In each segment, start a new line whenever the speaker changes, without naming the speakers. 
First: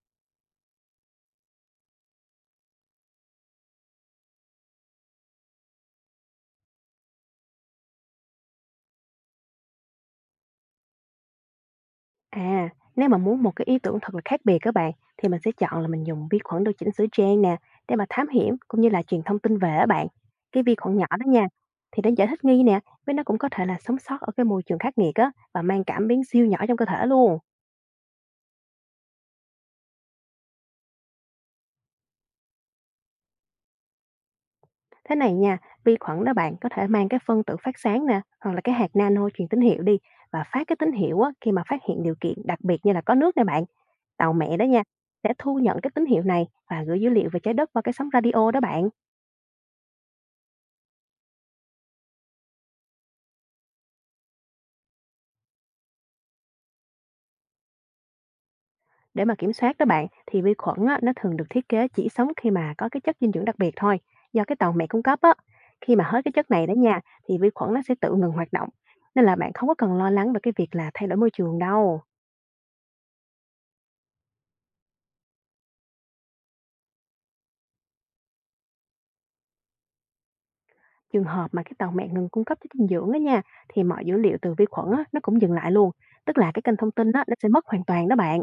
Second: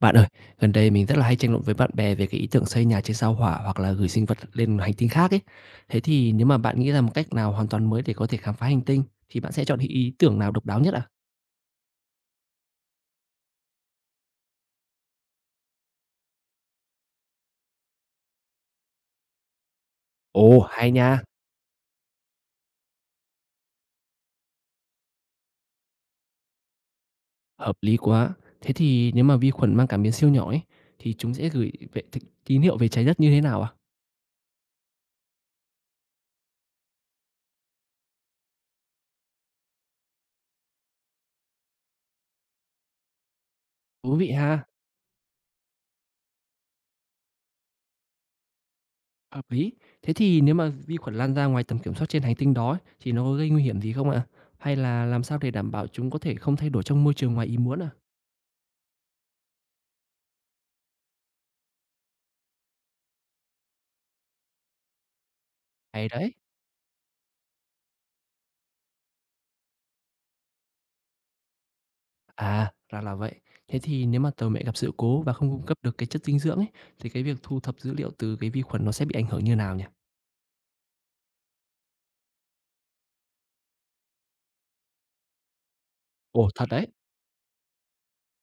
Bạn ơi, gần đây mình rất là hay tranh luận với bạn bè về cái ý tưởng xây nhà trên sao Hỏa hoặc là gửi sinh vật lên hành tinh khác ấy. Thế thì nếu mà bạn nghĩ ra một cách nào hoàn toàn mới để có thể khám phá hành tinh thì bạn sẽ chọn ý ý tưởng nào độc đáo nhất à?
À, nếu mà muốn một cái ý tưởng thật là khác biệt các bạn thì mình sẽ chọn là mình dùng vi khuẩn điều chỉnh sữa trang nè, để mà thám hiểm cũng như là truyền thông tin về á bạn.
Ồ,
Cái vi
hay
khuẩn nhỏ
nha,
đó nha thì nó dễ thích nghi nè, với nó cũng có thể là sống sót ở cái môi trường khắc nghiệt á, và mang cảm biến siêu nhỏ trong cơ thể luôn.
hợp lý quá. Thế thì nếu mà vi khuẩn mang cảm biến siêu nhỏ ấy thì chúng sẽ gửi vệ tín tín hiệu về trái đất như thế nào à?
Thế này nha, vi khuẩn đó bạn có thể mang cái phân tử phát sáng nè, hoặc là cái hạt nano truyền tín hiệu đi và phát cái tín hiệu á khi mà phát hiện điều kiện đặc biệt, như là có nước nè bạn.
Thú vị
Tàu mẹ
ha,
đó nha sẽ thu nhận cái tín hiệu này và gửi dữ liệu về trái đất qua cái sóng radio đó bạn.
hợp lý. Thế thì nếu mà vi khuẩn lan ra ngoài tầm kiểm soát trên hành tinh đó ấy, thì nó có gây nguy hiểm gì không ạ? Hay là làm sao để đảm bảo chúng có thể không thay đổi trong môi trường ngoài ý muốn à?
Để mà kiểm soát đó bạn, thì vi khuẩn á, nó thường được thiết kế chỉ sống khi mà có cái chất dinh dưỡng đặc biệt thôi, do cái tàu mẹ cung cấp á. Khi mà
Hay
hết
đấy.
cái chất này đó nha, thì vi khuẩn nó sẽ tự ngừng hoạt động. Nên là bạn không có cần lo lắng về cái việc là thay đổi môi trường đâu.
À, ra là vậy. Thế thì nếu mà tàu mẹ gặp sự cố và không cung cấp được cái chất dinh dưỡng ấy, thì cái việc thu thập dữ liệu từ cái vi khuẩn nó sẽ bị ảnh hưởng như nào nhỉ?
Trường hợp mà cái tàu mẹ ngừng cung cấp chất dinh dưỡng á nha, thì mọi dữ liệu từ vi khuẩn á, nó cũng dừng lại luôn. Tức
Ồ,
là cái
thật
kênh
đấy.
thông tin á, nó sẽ mất hoàn toàn đó bạn.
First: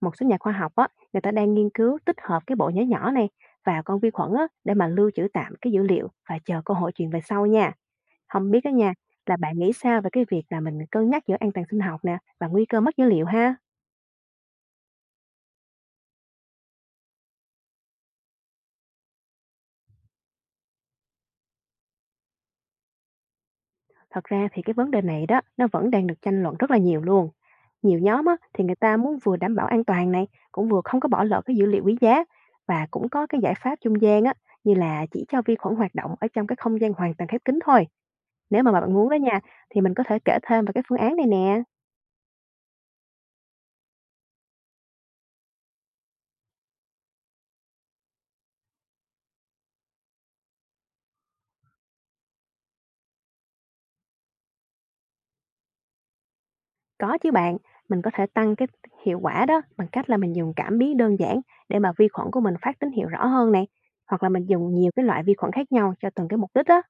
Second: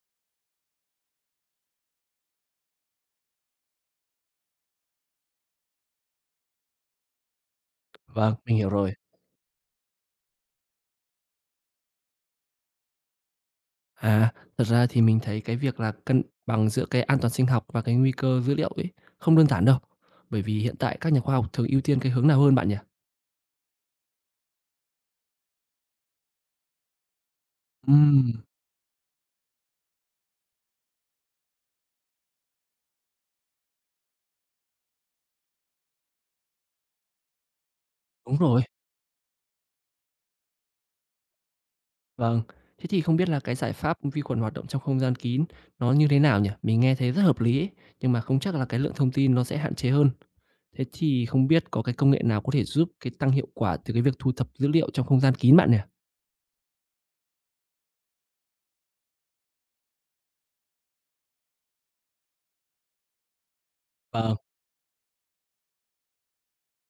Một số nhà khoa học á, người ta đang nghiên cứu tích hợp cái bộ nhớ nhỏ này vào con vi khuẩn á, để mà lưu trữ tạm cái dữ liệu và chờ cơ hội truyền về sau nha.
Vâng,
Không
mình
biết
hiểu
á
rồi.
nha, là bạn nghĩ sao về cái việc là mình cân nhắc giữa an toàn sinh học nè và nguy cơ mất dữ liệu ha?
À, thật ra thì mình thấy cái việc là cân bằng giữa cái an toàn sinh học và cái nguy cơ dữ liệu ấy không đơn giản đâu. Bởi vì hiện tại các nhà khoa học thường ưu tiên cái hướng nào hơn bạn nhỉ?
Thật ra thì cái vấn đề này đó, nó vẫn đang được tranh luận rất là nhiều luôn. Nhiều nhóm
Ừm,
á, thì người ta muốn vừa đảm bảo an toàn này, cũng vừa không có bỏ lỡ cái dữ liệu quý giá, và cũng có cái giải pháp trung gian á, như là chỉ cho vi khuẩn hoạt động ở trong cái không gian hoàn toàn khép kín thôi.
đúng rồi.
Nếu mà bạn muốn đó nha, thì mình có thể kể thêm về cái phương án này nè.
Vâng. Thế thì không biết là cái giải pháp vi khuẩn hoạt động trong không gian kín nó như thế nào nhỉ? Mình nghe thấy rất hợp lý ấy, nhưng mà không chắc là cái lượng thông tin nó sẽ hạn chế hơn. Thế thì không biết có cái công nghệ nào có thể giúp cái tăng hiệu quả từ cái việc thu thập dữ liệu trong không gian kín bạn nhỉ?
Có chứ bạn, mình có thể tăng cái hiệu quả đó bằng cách là mình dùng cảm biến đơn giản để mà vi khuẩn của mình phát tín hiệu rõ hơn này, hoặc là
Vâng,
mình dùng nhiều cái loại vi khuẩn khác nhau cho từng cái mục đích đó.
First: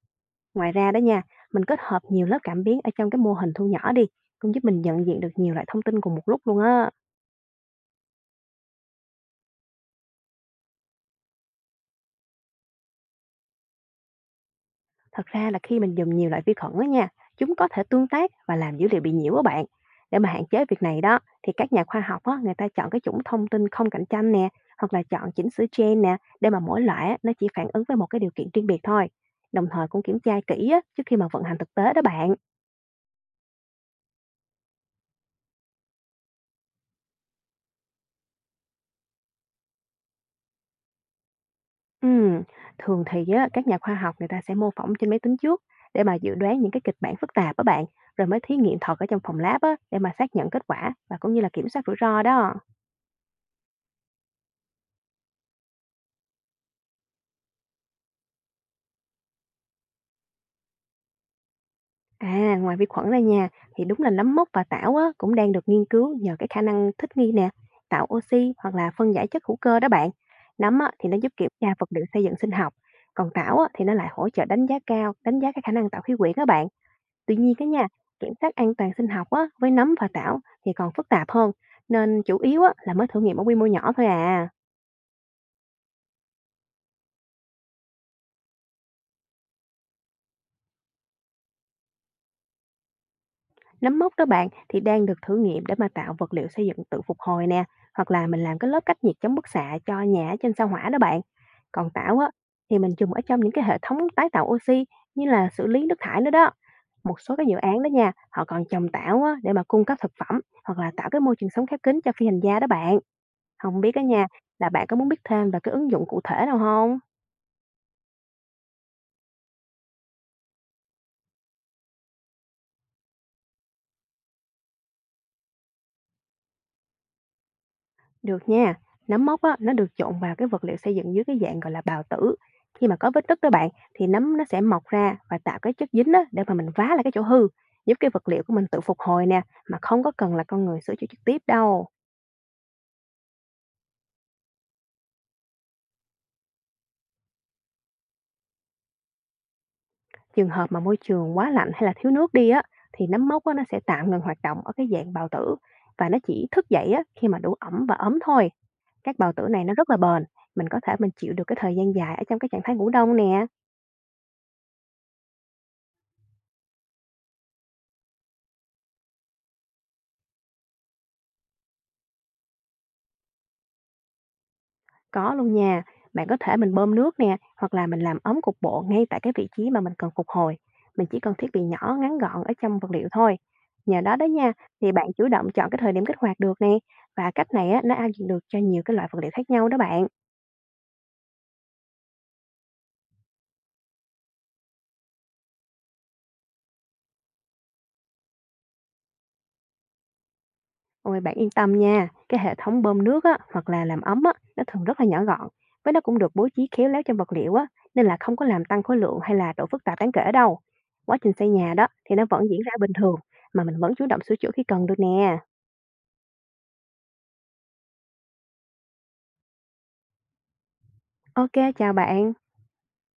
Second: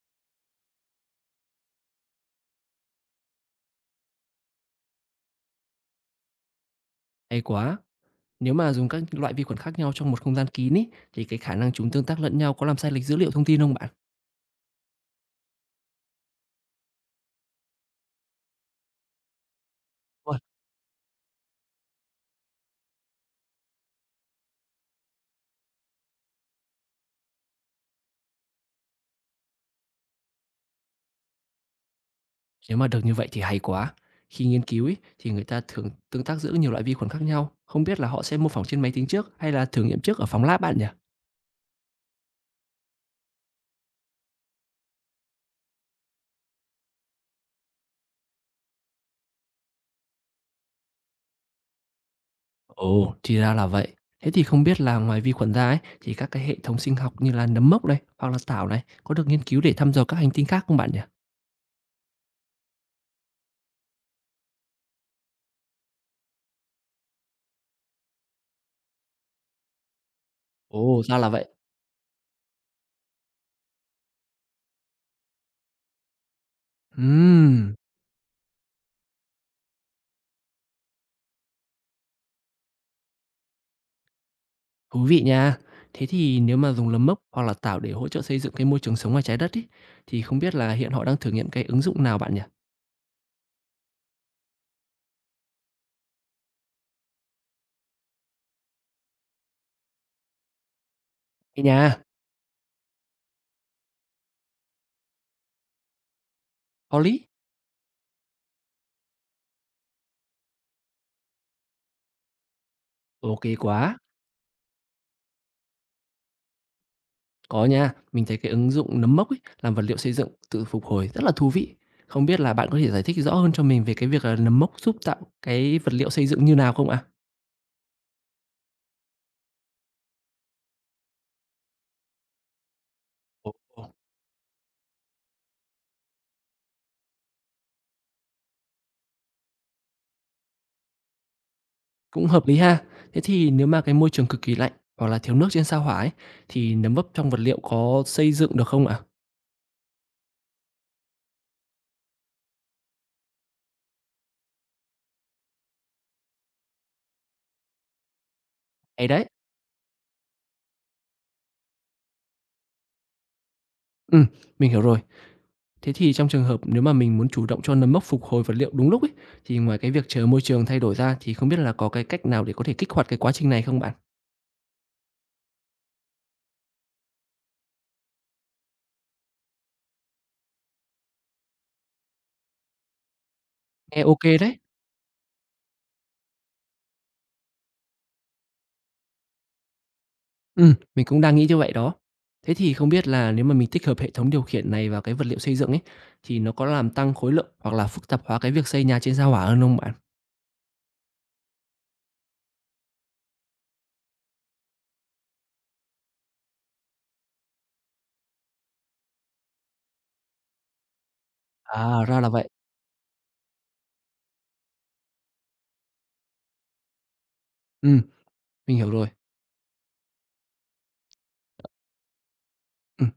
Ngoài ra đó nha, mình kết hợp nhiều lớp cảm biến ở trong cái mô hình thu nhỏ đi, cũng giúp mình nhận diện được nhiều loại thông tin cùng một lúc luôn á.
hay quá. Nếu mà dùng các loại vi khuẩn khác nhau trong một không gian kín ý, thì cái khả năng chúng tương tác lẫn nhau có làm sai lệch dữ liệu thông tin không bạn?
Thật ra là khi mình dùng nhiều loại vi khuẩn đó nha, chúng có thể tương tác và làm dữ liệu bị nhiễu á bạn. Để mà
Ôi,
hạn chế việc này đó, thì các nhà khoa học á, người ta chọn cái chủng thông tin không cạnh tranh nè, hoặc là chọn chỉnh sửa gen nè, để mà mỗi loại á, nó chỉ phản ứng với một cái điều kiện riêng biệt thôi. Đồng thời cũng kiểm tra kỹ á, trước khi mà vận hành thực tế đó bạn.
nếu mà được như vậy thì hay quá. Khi nghiên cứu ý, thì người ta thường tương tác giữa nhiều loại vi khuẩn khác nhau. Không biết là họ sẽ mô phỏng trên máy tính trước hay là thử nghiệm trước ở phòng lab bạn nhỉ?
Ừm, thường thì á, các nhà khoa học người ta sẽ mô phỏng trên máy tính trước để mà dự đoán những cái kịch bản phức tạp đó bạn, rồi mới thí nghiệm thật ở trong phòng lab á, để mà xác nhận kết quả và cũng như là kiểm soát rủi ro đó.
Ồ, thì ra là vậy. Thế thì không biết là ngoài vi khuẩn ra ấy, thì các cái hệ thống sinh học như là nấm mốc này hoặc là tảo này có được nghiên cứu để thăm dò các hành tinh khác không bạn nhỉ?
À, ngoài vi khuẩn ra nha, thì đúng là nấm mốc và tảo á, cũng đang được nghiên cứu nhờ cái khả năng thích nghi nè, tạo oxy hoặc là phân giải chất hữu cơ đó bạn. Nấm á,
Ồ,
thì nó
ra là
giúp
vậy.
kiểm tra vật liệu xây dựng sinh học, còn tảo á, thì nó lại hỗ trợ đánh giá cao, đánh giá cái khả năng tạo khí quyển đó bạn. Tuy nhiên cái
Ừm,
nha, kiểm soát an toàn sinh học á, với nấm và tảo thì còn phức tạp hơn, nên chủ yếu á, là mới thử nghiệm ở quy mô nhỏ thôi à.
thú vị nha. Thế thì nếu mà dùng nấm mốc hoặc là tảo để hỗ trợ xây dựng cái môi trường sống ngoài trái đất ấy, thì không biết là hiện họ đang thử nghiệm cái ứng dụng nào bạn nhỉ?
Nấm mốc đó bạn thì đang được thử nghiệm để mà tạo vật liệu xây dựng tự phục hồi nè, hoặc là mình làm cái lớp cách nhiệt chống bức xạ cho nhà ở trên sao hỏa đó bạn.
Hay
Còn
nha,
tảo á thì mình dùng ở trong những cái hệ thống tái tạo oxy, như là xử lý nước thải nữa đó.
có
Một
lý.
số cái dự án đó nha, họ còn trồng tảo á để mà cung cấp thực phẩm hoặc là tạo cái môi trường sống khép kín cho phi hành gia đó bạn.
Ok
Không biết
quá.
đó nha, là bạn có muốn biết thêm về cái ứng dụng cụ thể nào không?
Có nha, mình thấy cái ứng dụng nấm mốc ấy làm vật liệu xây dựng tự phục hồi rất là thú vị. Không biết là bạn có thể giải thích rõ hơn cho mình về cái việc là nấm mốc giúp tạo cái vật liệu xây dựng như nào không ạ?
Được nha, nấm mốc á, nó được trộn vào cái vật liệu xây dựng dưới cái dạng gọi là bào tử. Khi mà có vết nứt đó
Ồ.
bạn, thì nấm nó sẽ mọc ra và tạo cái chất dính á, để mà mình vá lại cái chỗ hư, giúp cái vật liệu của mình tự phục hồi nè, mà không có cần là con người sửa chữa trực tiếp đâu.
Cũng hợp lý ha. Thế thì nếu mà cái môi trường cực kỳ lạnh hoặc là thiếu nước trên sao Hỏa ấy, thì nấm mốc trong vật liệu có xây dựng được không ạ?
Trường hợp mà môi trường quá lạnh hay là thiếu nước đi á, thì nấm mốc á, nó sẽ tạm ngừng hoạt động ở cái dạng bào tử và nó chỉ thức dậy á, khi mà đủ ẩm và ấm thôi.
Hay
Các
đấy!
bào tử này nó rất là bền, mình có thể chịu được cái thời gian dài ở trong cái trạng thái ngủ đông nè.
Ừm, mình hiểu rồi. Thế thì trong trường hợp nếu mà mình muốn chủ động cho nấm mốc phục hồi vật liệu đúng lúc ấy, thì ngoài cái việc chờ môi trường thay đổi ra thì không biết là có cái cách nào để có thể kích hoạt cái quá trình này không bạn?
Có luôn nha, bạn có thể bơm nước nè, hoặc là mình làm ấm cục bộ ngay tại cái vị trí mà mình cần phục hồi. Mình chỉ cần thiết bị nhỏ, ngắn gọn ở trong vật liệu thôi. Nhờ
Nghe
đó
ok
đó nha,
đấy.
thì bạn chủ động chọn cái thời điểm kích hoạt được nè. Và cách này á, nó áp dụng được cho nhiều cái loại vật liệu khác nhau đó bạn.
Mình cũng đang nghĩ như vậy đó. Thế thì không biết là nếu mà mình tích hợp hệ thống điều khiển này vào cái vật liệu xây dựng ấy, thì nó có làm tăng khối lượng hoặc là phức tạp hóa cái việc xây nhà trên sao Hỏa hơn không bạn?
Ôi bạn yên tâm nha, cái hệ thống bơm nước á, hoặc là làm ấm á, nó thường rất là nhỏ gọn. Với nó cũng được bố trí khéo léo trong vật liệu á, nên là không có làm tăng khối lượng hay là độ phức tạp đáng kể đâu. Quá trình xây nhà đó
À,
thì
ra
nó
là
vẫn
vậy.
diễn ra bình thường, mà mình vẫn chủ động sửa chữa khi cần được nè.
Ừm, mình hiểu rồi.
OK, chào bạn.
Ừm.